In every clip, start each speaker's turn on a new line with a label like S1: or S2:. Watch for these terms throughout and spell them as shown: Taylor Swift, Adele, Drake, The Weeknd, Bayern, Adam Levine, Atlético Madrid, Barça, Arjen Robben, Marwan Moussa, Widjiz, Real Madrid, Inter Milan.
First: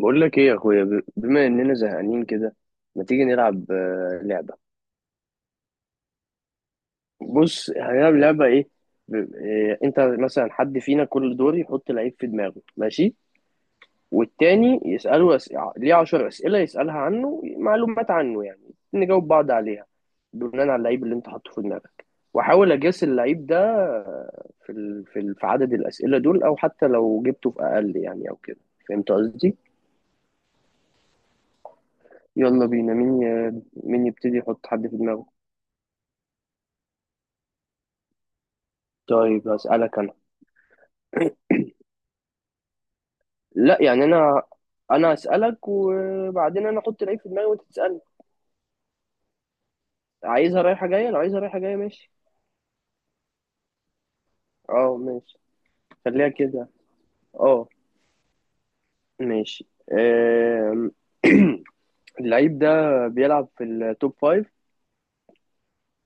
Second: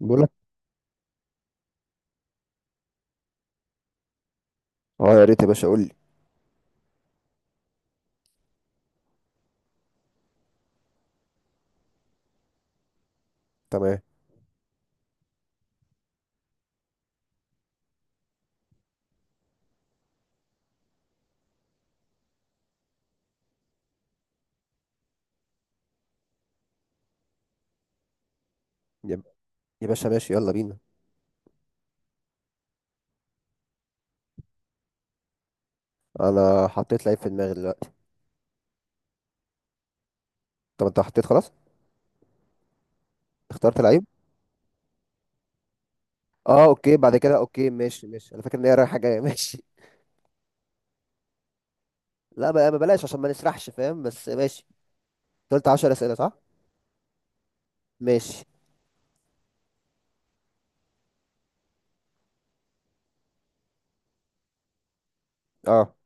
S1: بقول لك.
S2: لك ايه يا اخويا بما اننا زهقانين كده. ما تيجي نلعب لعبه.
S1: اه، يا ريت يا باشا قول لي.
S2: بص هنلعب لعبه ايه. انت مثلا حد فينا كل دور يحط لعيب في دماغه، ماشي.
S1: تمام
S2: والتاني يساله ليه 10 اسئله، يسالها عنه، معلومات عنه يعني. نجاوب بعض عليها بناء على اللعيب اللي انت حاطه في دماغك، واحاول اجاس اللعيب ده. في عدد الاسئله دول او حتى لو جبته في اقل يعني او كده. فهمت
S1: يا
S2: قصدي.
S1: يا باشا، ماشي، يلا بينا.
S2: يلا بينا مين مين يبتدي يحط حد في دماغه.
S1: انا حطيت لعيب في دماغي دلوقتي.
S2: طيب هسألك أنا.
S1: طب انت حطيت؟ خلاص
S2: لا
S1: اخترت لعيب.
S2: يعني أنا هسألك
S1: اه
S2: وبعدين أنا
S1: اوكي،
S2: أحط
S1: بعد
S2: العيب في
S1: كده
S2: دماغي وأنت
S1: اوكي،
S2: تسألني.
S1: ماشي ماشي، انا فاكر ان هي رايحه جايه ماشي.
S2: عايزها رايحة جاية؟ لو عايزها رايحة جاية ماشي.
S1: لا بقى، ما بلاش عشان ما نسرحش، فاهم؟ بس ماشي.
S2: أه ماشي.
S1: أنت قلت 10 اسئله
S2: خليها
S1: صح؟
S2: كده. أه.
S1: ماشي.
S2: ماشي. اللعيب ده بيلعب في التوب فايف.
S1: اه.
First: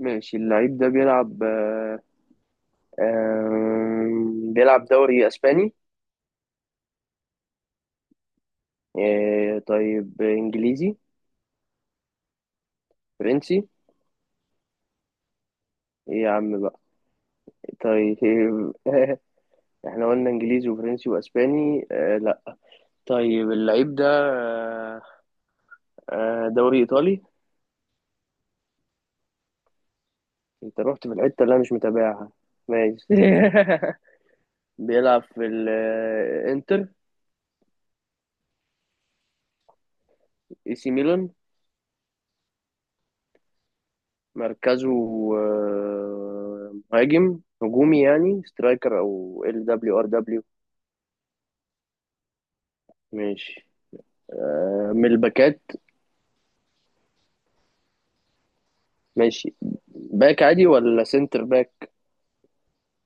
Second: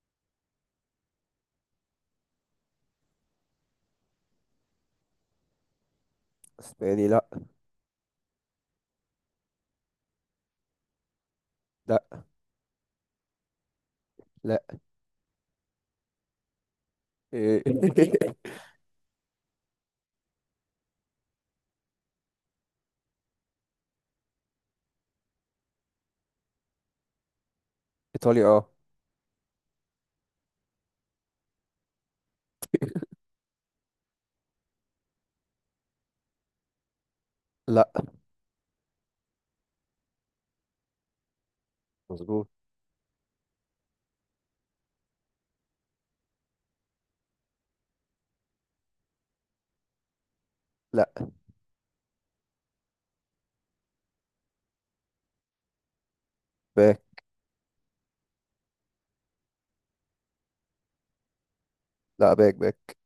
S2: ماشي، اللعيب ده بيلعب آه، آم، بيلعب دوري أسباني.
S1: اسباني لا.
S2: طيب إنجليزي؟
S1: لا.
S2: فرنسي؟
S1: لا.
S2: إيه يا عم بقى؟
S1: إيه.
S2: طيب إيه، احنا قلنا انجليزي وفرنسي واسباني، لا. طيب اللعيب ده دوري ايطالي.
S1: ايطالي اه.
S2: انت رحت في الحته اللي انا مش متابعها. ماشي. بيلعب في الانتر؟
S1: لا.
S2: اي سي ميلان.
S1: مظبوط.
S2: مركزه مهاجم هجومي يعني سترايكر او ال دبليو ار دبليو؟
S1: لا
S2: ماشي. من الباكات.
S1: باك.
S2: ماشي. باك عادي ولا سنتر باك؟
S1: لا، باك باك.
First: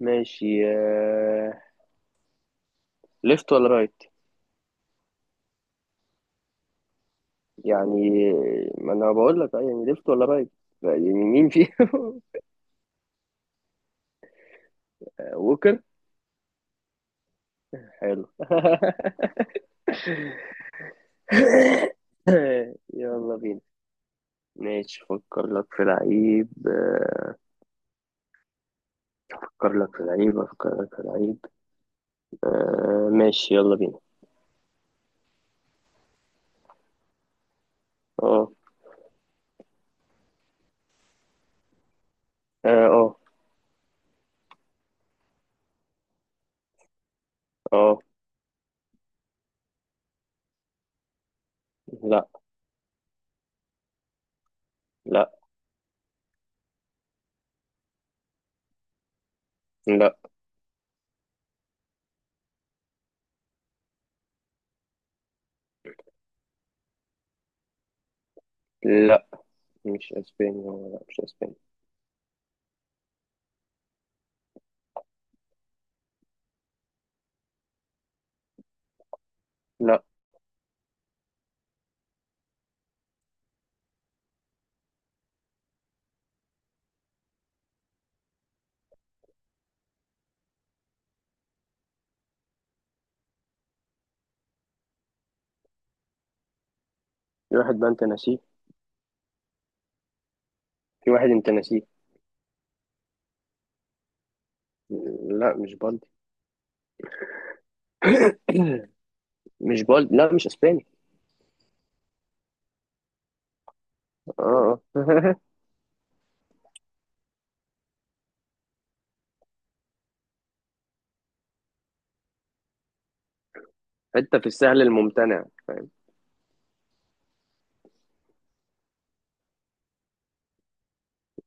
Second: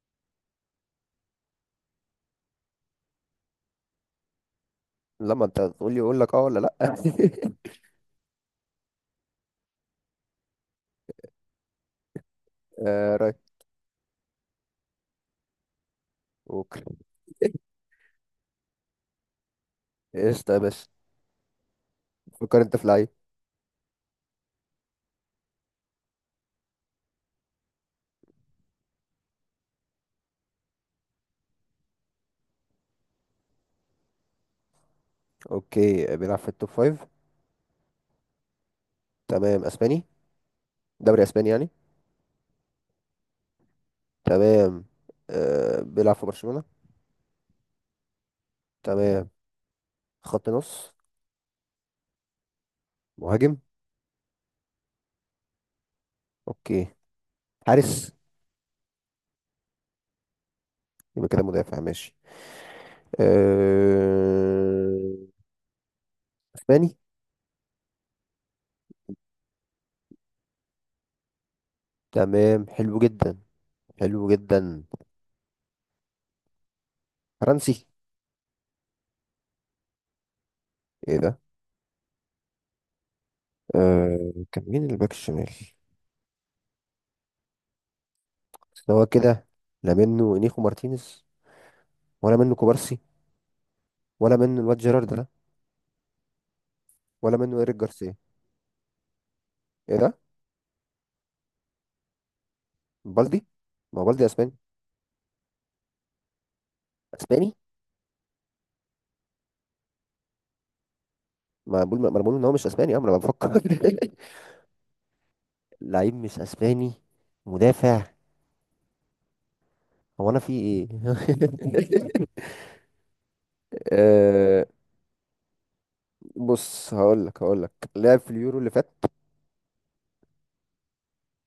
S2: ماشي. آه، ليفت ولا رايت؟
S1: لما انت تقول لي اقول لك اه ولا لا.
S2: يعني، ما انا بقول لك، يعني ليفت ولا رايت، يعني مين فيهم.
S1: آه رايت.
S2: ووكر.
S1: اوكي.
S2: حلو.
S1: ايش ده يا باشا؟ فكر انت في لعيب.
S2: يلا بينا. ماشي فكر لك في لعيب. افكر لك في لعيب. ماشي يلا بينا.
S1: اوكي، بيلعب في التوب فايف.
S2: اه
S1: تمام. اسباني؟ دوري اسباني يعني.
S2: اه اه.
S1: تمام. آه، بيلعب في برشلونة.
S2: آه.
S1: تمام. خط نص؟
S2: لا
S1: مهاجم؟
S2: لا
S1: اوكي، حارس؟
S2: لا
S1: يبقى كده مدافع، ماشي. آه، اسباني؟
S2: لا مش اسباني هو، لا مش اسباني.
S1: تمام، حلو جدا، حلو جدا. فرنسي؟
S2: لا،
S1: ايه ده! آه، كان مين الباك الشمال؟ بس هو كده. لا، منه نيخو مارتينيز، ولا منه كوبارسي، ولا منه الواد جيرارد ده، ولا
S2: في
S1: منه
S2: واحد
S1: ايريك
S2: بقى انت
S1: جارسيا.
S2: ناسيه.
S1: ايه ده؟
S2: في واحد انت ناسيه.
S1: بالدي. ما هو بالدي اسباني.
S2: لا مش بالدي.
S1: اسباني.
S2: مش بالدي، لا مش اسباني.
S1: ما بقول، ما انا بقول ان هو مش اسباني، اه، ما انا بفكر.
S2: اه اه.
S1: لعيب مش اسباني، مدافع، هو انا في ايه؟
S2: حتة في
S1: آه،
S2: السهل الممتنع.
S1: بص، هقول لك لعب في اليورو اللي فات.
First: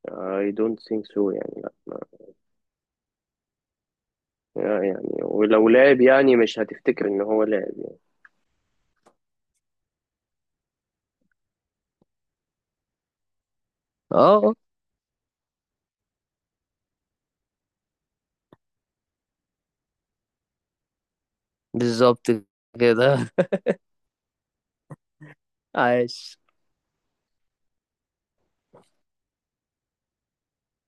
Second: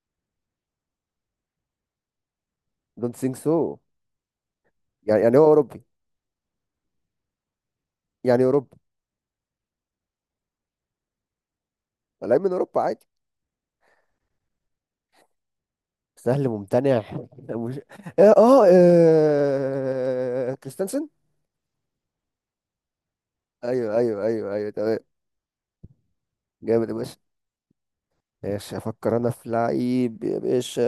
S2: I don't think so يعني.
S1: دونت ثينك سو
S2: يعني
S1: يعني. يعني هو
S2: ولو
S1: اوروبي،
S2: لعب يعني مش هتفتكر ان هو لعب يعني.
S1: يعني اوروبي، لعيب من اوروبا عادي.
S2: اه
S1: سهل ممتنع. مش... اه اه، كريستنسن.
S2: بالظبط كده.
S1: ايوه ايوه ايوه ايوه، تمام.
S2: عاش.
S1: جامد يا باشا. ماشي، افكر انا في لعيب يا باشا.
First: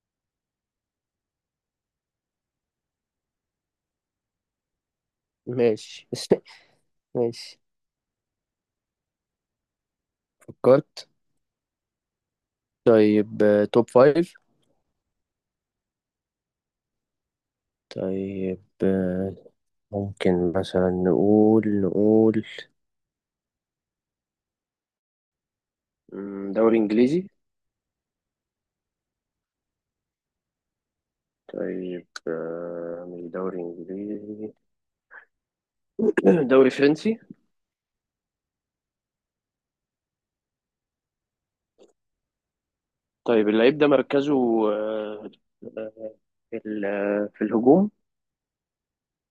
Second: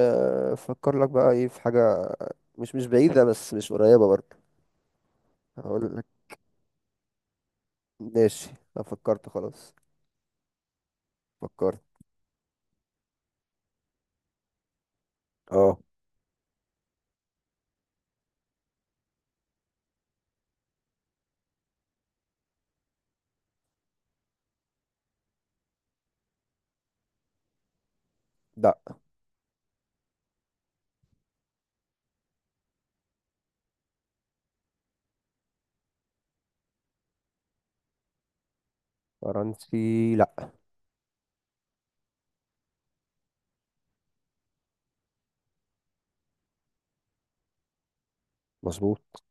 S1: افكر لك بقى، ايه في حاجه؟ مش بعيده، بس مش قريبه برضه. هقول لك.
S2: ماشي ماشي.
S1: ماشي. انا فكرت خلاص.
S2: فكرت.
S1: فكرت.
S2: طيب توب فايف.
S1: اه.
S2: طيب ممكن مثلا نقول دوري إنجليزي.
S1: لا.
S2: طيب مش دوري إنجليزي. دوري فرنسي.
S1: فرنسي لا.
S2: طيب اللعيب ده مركزه آه، في ال- آه، في الهجوم.
S1: مظبوط.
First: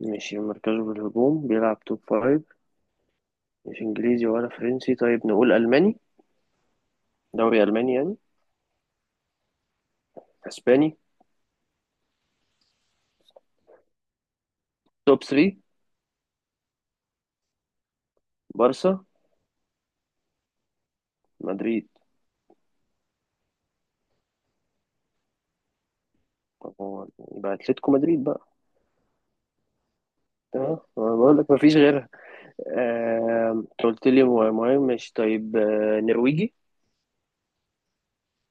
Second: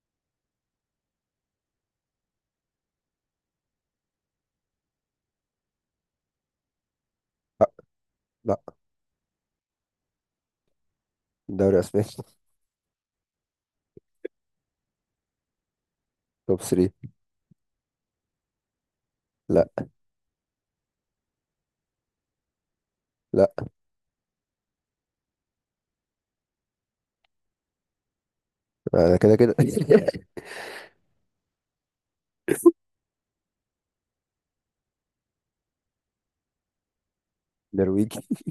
S2: ماشي مركزه في الهجوم، بيلعب توب فايف، مش إنجليزي ولا فرنسي. طيب نقول ألماني، دوري
S1: لا.
S2: ألماني يعني.
S1: لا.
S2: أسباني.
S1: دوري اسباني.
S2: توب 3.
S1: توب 3.
S2: بارسا.
S1: لا.
S2: مدريد.
S1: لا،
S2: طب هو، يبقى اتلتيكو مدريد بقى.
S1: انا كده كده.
S2: اه أنا بقول لك مفيش غيرها. انت قلت لي مهم، مش طيب نرويجي.
S1: نرويجي.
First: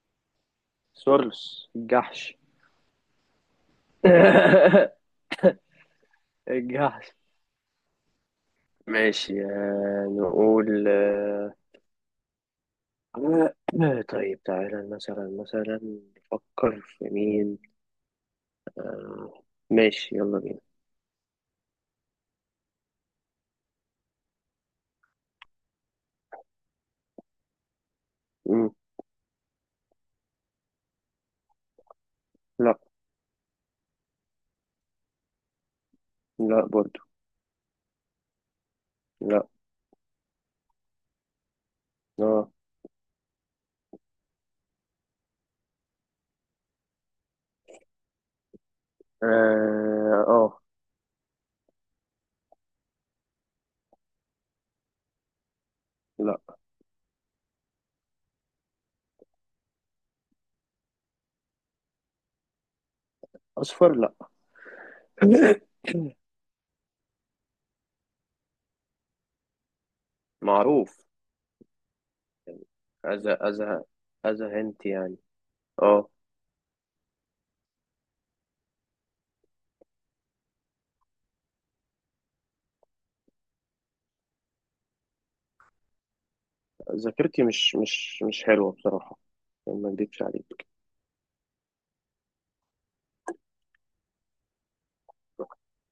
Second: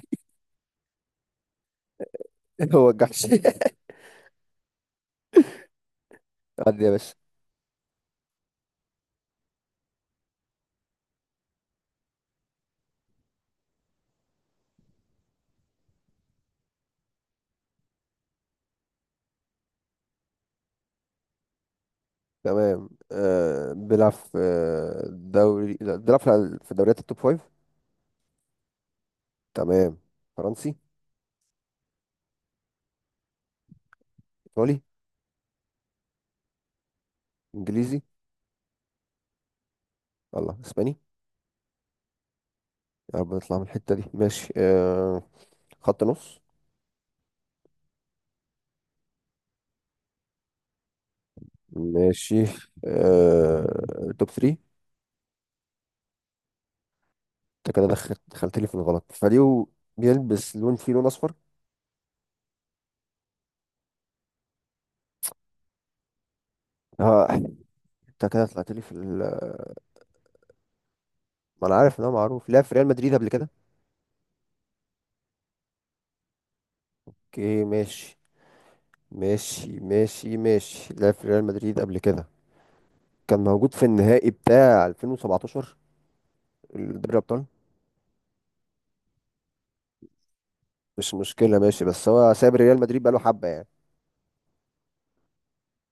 S2: سوارلوس الجحش.
S1: هو الجحش. عدي يا
S2: الجحش.
S1: باشا.
S2: ماشي آه، نقول آه، آه، طيب تعالى مثلا، مثلا نفكر في مين. آه، ماشي يلا بينا.
S1: تمام. آه بيلعب في آه، دوري لا، بيلعب في دوريات التوب 5.
S2: مم،
S1: تمام. فرنسي؟
S2: لا.
S1: ايطالي؟
S2: لا برضو.
S1: انجليزي؟
S2: لا.
S1: الله، اسباني.
S2: اه
S1: يا رب نطلع من الحتة دي، ماشي آه. خط نص؟
S2: اه. آه،
S1: ماشي. آه، توب 3؟
S2: لا.
S1: انت كده دخلت لي في الغلط، فريو. بيلبس لون، فيه لون اصفر.
S2: اصفر لا.
S1: اه، انت كده طلعت لي في ال...
S2: معروف.
S1: ما انا عارف ان هو معروف، لعب في ريال مدريد قبل
S2: أذى
S1: كده.
S2: أذى. أذى هنت يعني. اه.
S1: اوكي، ماشي ماشي ماشي ماشي، لعب في ريال مدريد قبل كده، كان موجود في النهائي بتاع 2017، دوري الابطال.
S2: ذاكرتي مش حلوة بصراحة، يعني ما اكدبش عليك.
S1: مش مشكله، ماشي، بس هو ساب ريال مدريد بقاله حبه يعني.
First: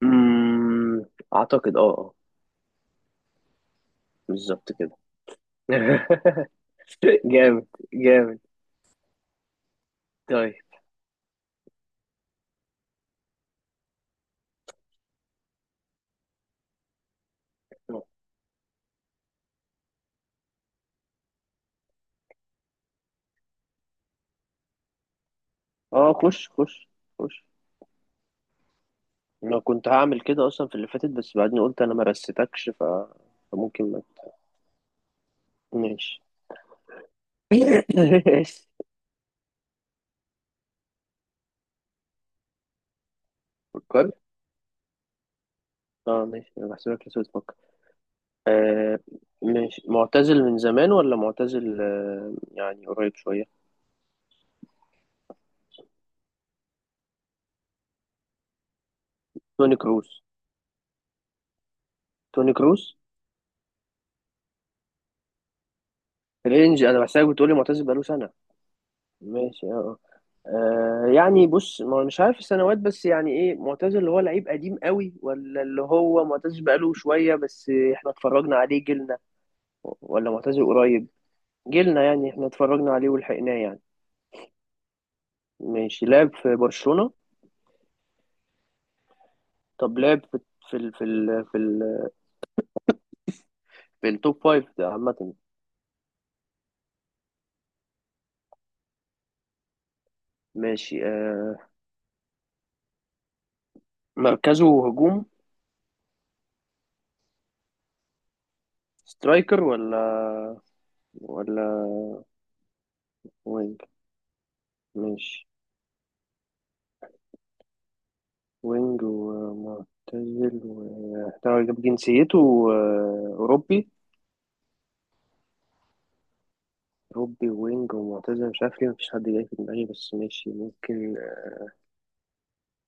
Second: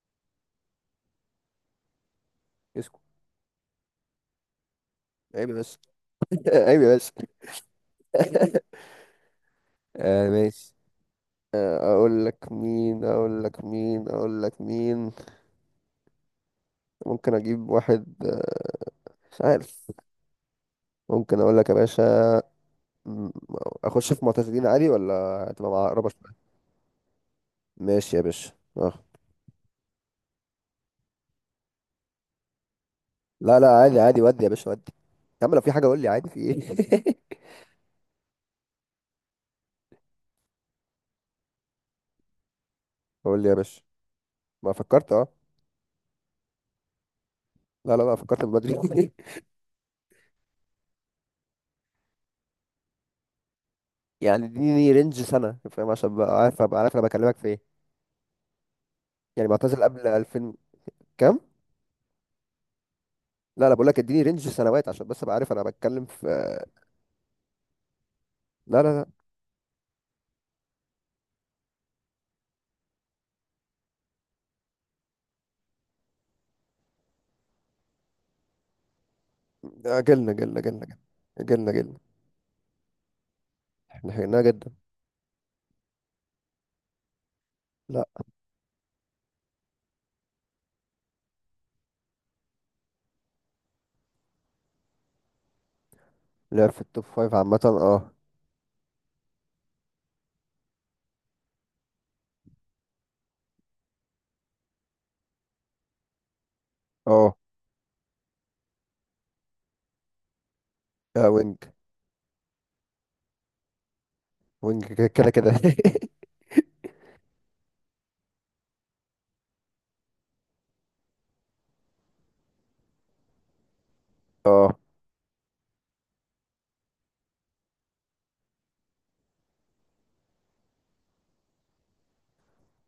S2: أمم، أعتقد اه اه.
S1: اسكت!
S2: بالظبط كده.
S1: عيب بس. عيب بس.
S2: جامد جامد.
S1: آه
S2: طيب.
S1: ماشي. آه، اقول لك مين، اقول لك مين، اقول لك مين. ممكن اجيب واحد، آه، مش عارف، ممكن اقول لك يا باشا. م- اخش في معتزلين عادي ولا هتبقى معقربه
S2: اه خش
S1: شويه؟
S2: خش.
S1: ماشي يا باشا. اه.
S2: انا كنت هعمل كده اصلا في اللي فاتت، بس بعدين قلت انا ما رستكش
S1: لا لا،
S2: فممكن
S1: عادي
S2: ما
S1: عادي، ودي يا باشا ودي. يا عم، لو في حاجه قول لي،
S2: ماشي.
S1: عادي، في ايه؟
S2: ماشي.
S1: قول لي يا باشا.
S2: فكرت.
S1: ما فكرت، اه.
S2: اه ماشي، انا بحسبك لسه بتفكر.
S1: لا لا لا، فكرت من بدري.
S2: آه. مش معتزل من زمان، ولا معتزل آه يعني قريب شوية؟
S1: يعني اديني رينج سنه، فاهم؟ عشان بقى عارف، ابقى عارف انا بكلمك في ايه. يعني
S2: توني
S1: معتزل قبل
S2: كروس.
S1: 2000؟ كام؟
S2: توني كروس.
S1: لا لا، بقول لك اديني رينج سنوات عشان بس ابقى عارف انا بتكلم في.
S2: رينج، انا بحسك بتقولي معتزل بقاله سنة.
S1: لا لا
S2: ماشي اه. آه، يعني بص، ما مش عارف السنوات، بس يعني ايه معتزل؟ اللي هو لعيب قديم قوي، ولا اللي هو معتزل بقاله شوية بس احنا اتفرجنا عليه جيلنا؟
S1: لا،
S2: ولا
S1: اجلنا اجلنا
S2: معتزل
S1: اجلنا
S2: قريب؟
S1: اجلنا اجلنا اجلنا.
S2: جيلنا يعني، احنا اتفرجنا عليه ولحقناه يعني.
S1: احنا حيناها جدا.
S2: ماشي. لعب في برشلونة؟
S1: لا.
S2: طب لعب في، في ال في التوب فايف ده عامة.
S1: لعب في التوب فايف عامه اه.
S2: ماشي آه. مركزه هجوم.
S1: اه.
S2: سترايكر ولا،
S1: آه وينج.
S2: ولا وينج.
S1: وينج كده كده
S2: ماشي،
S1: كده.
S2: وينج ومعتزل و جاب جنسيته أوروبي.
S1: اه.
S2: أوروبي وينج ومعتزل، مش عارف ليه مفيش حد جاي في دماغي، بس ماشي ممكن.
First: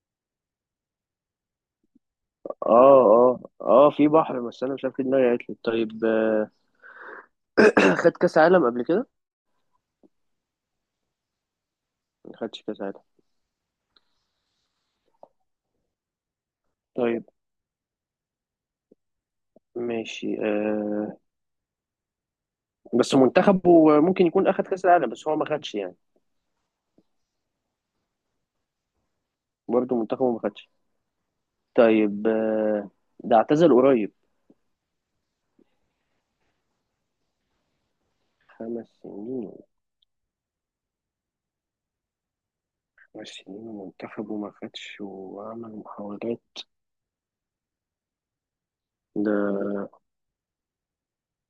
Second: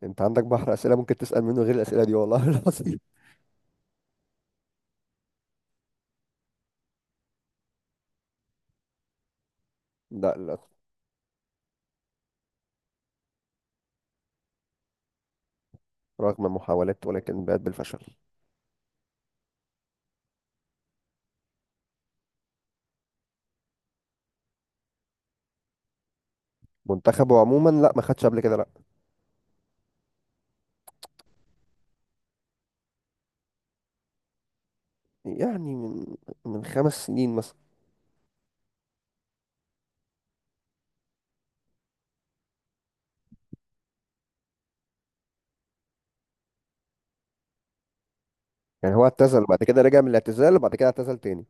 S1: انت عندك بحر اسئله ممكن تسال منه غير الاسئله دي، والله
S2: اه
S1: العظيم.
S2: اه اه، في بحر، بس أنا مش عارف ليه دماغي قالت لي. طيب خد كأس عالم قبل كده؟
S1: لا لا.
S2: ما خدش كأس عالم.
S1: رغم المحاولات
S2: طيب.
S1: ولكن بات بالفشل.
S2: ماشي آه. بس منتخبه ممكن يكون أخد كأس العالم، بس هو ما خدش يعني.
S1: منتخبه عموما لا، ما خدش قبل كده لا.
S2: برضه منتخبه ما خدش. طيب آه. ده اعتزل قريب.
S1: يعني من 5 سنين مثلا.
S2: خمس سنين. خمس سنين، ومنتخبه ما خدش، وعمل محاولات.
S1: يعني هو اعتزل، بعد
S2: ده
S1: كده رجع من الاعتزال، وبعد كده اعتزل تاني.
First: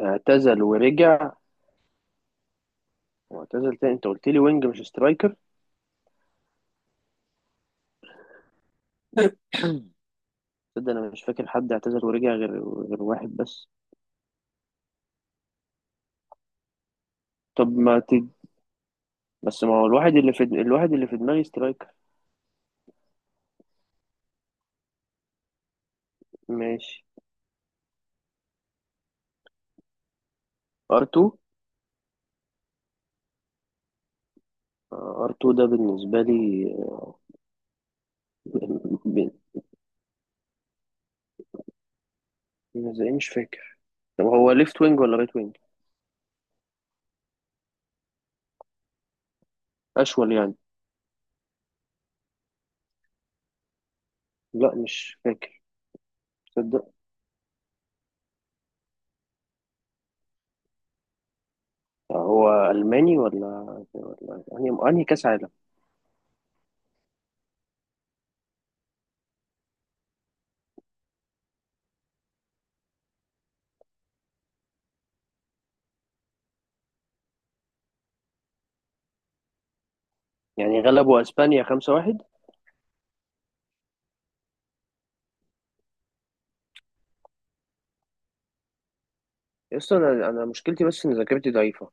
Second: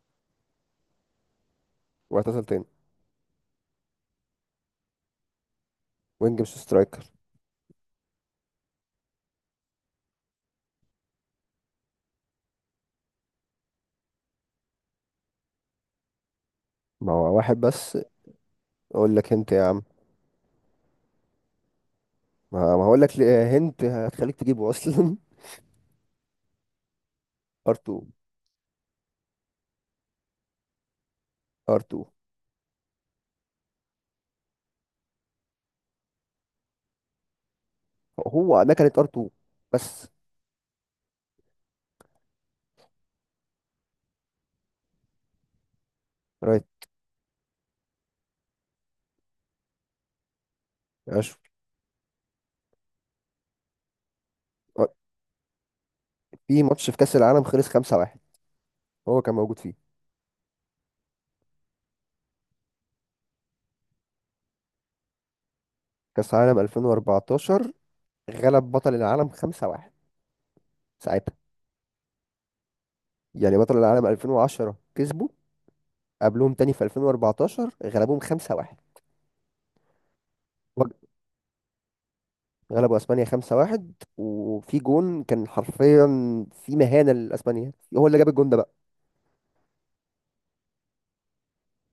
S2: اعتزل ورجع
S1: واعتزل تاني.
S2: واعتزل تاني. انت قلت لي وينج مش سترايكر.
S1: وينج مش سترايكر.
S2: تصدق انا مش فاكر حد اعتزل ورجع غير، غير واحد بس.
S1: ما هو واحد
S2: طب
S1: بس.
S2: ما
S1: اقول لك هنت يا
S2: بس ما
S1: عم.
S2: هو الواحد اللي في، الواحد اللي في دماغي سترايكر.
S1: ما هقول لك هنت هتخليك تجيبه اصلا.
S2: ماشي.
S1: ار 2.
S2: ار2.
S1: ار 2.
S2: ار2 ده بالنسبة لي ب-
S1: هو انا كانت ار 2
S2: ب-
S1: بس.
S2: زي مش فاكر. طب هو ليفت وينج ولا رايت وينج؟
S1: رايت.
S2: اشول يعني.
S1: اشوف.
S2: لا مش فاكر.
S1: في ماتش
S2: تصدق.
S1: في كأس العالم خلص 5-1 هو كان موجود فيه.
S2: هو الماني ولا، ولا انهي كاس عالم؟
S1: كأس العالم 2014، غلب بطل العالم 5-1 ساعتها. يعني بطل العالم 2010 كسبوا، قبلهم تاني في 2014 غلبوهم 5-1.
S2: يعني
S1: وج-
S2: غلبوا اسبانيا 5-1.
S1: غلبوا اسبانيا 5-1، وفي جون كان حرفيا في مهانة لاسبانيا، هو اللي جاب الجون ده بقى.
S2: يسطا انا، انا مشكلتي بس ان ذاكرتي ضعيفة.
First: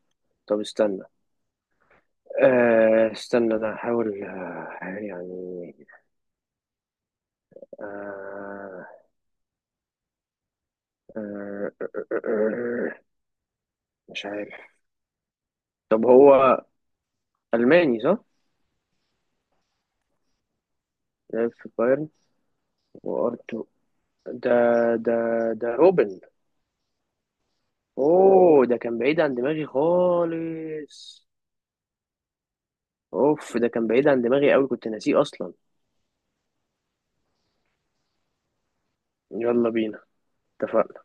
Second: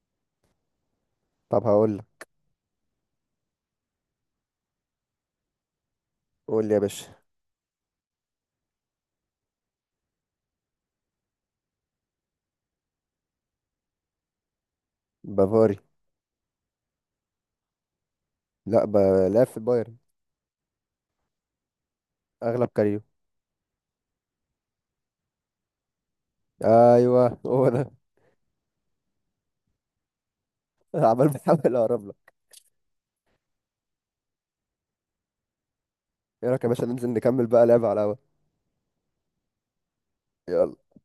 S2: طب استنى.
S1: طب هقول لك.
S2: آه استنى، انا هحاول آه يعني.
S1: قول لي يا باشا.
S2: آه آه آه آه، آه، آه، مش عارف.
S1: بافاري.
S2: طب هو الماني صح؟
S1: لا، لعب في البايرن
S2: لعب في بايرن.
S1: اغلب كاريو.
S2: وارتو. ده، ده، ده روبن.
S1: ايوه هو ده.
S2: اوه ده كان بعيد عن دماغي
S1: عمال
S2: خالص.
S1: بحاول اقرب لك.
S2: اوف ده كان بعيد عن دماغي قوي، كنت ناسيه اصلا.
S1: ايه رايك يا باشا، ننزل نكمل بقى لعب على القهوة؟
S2: يلا بينا.
S1: يلا.
S2: اتفقنا.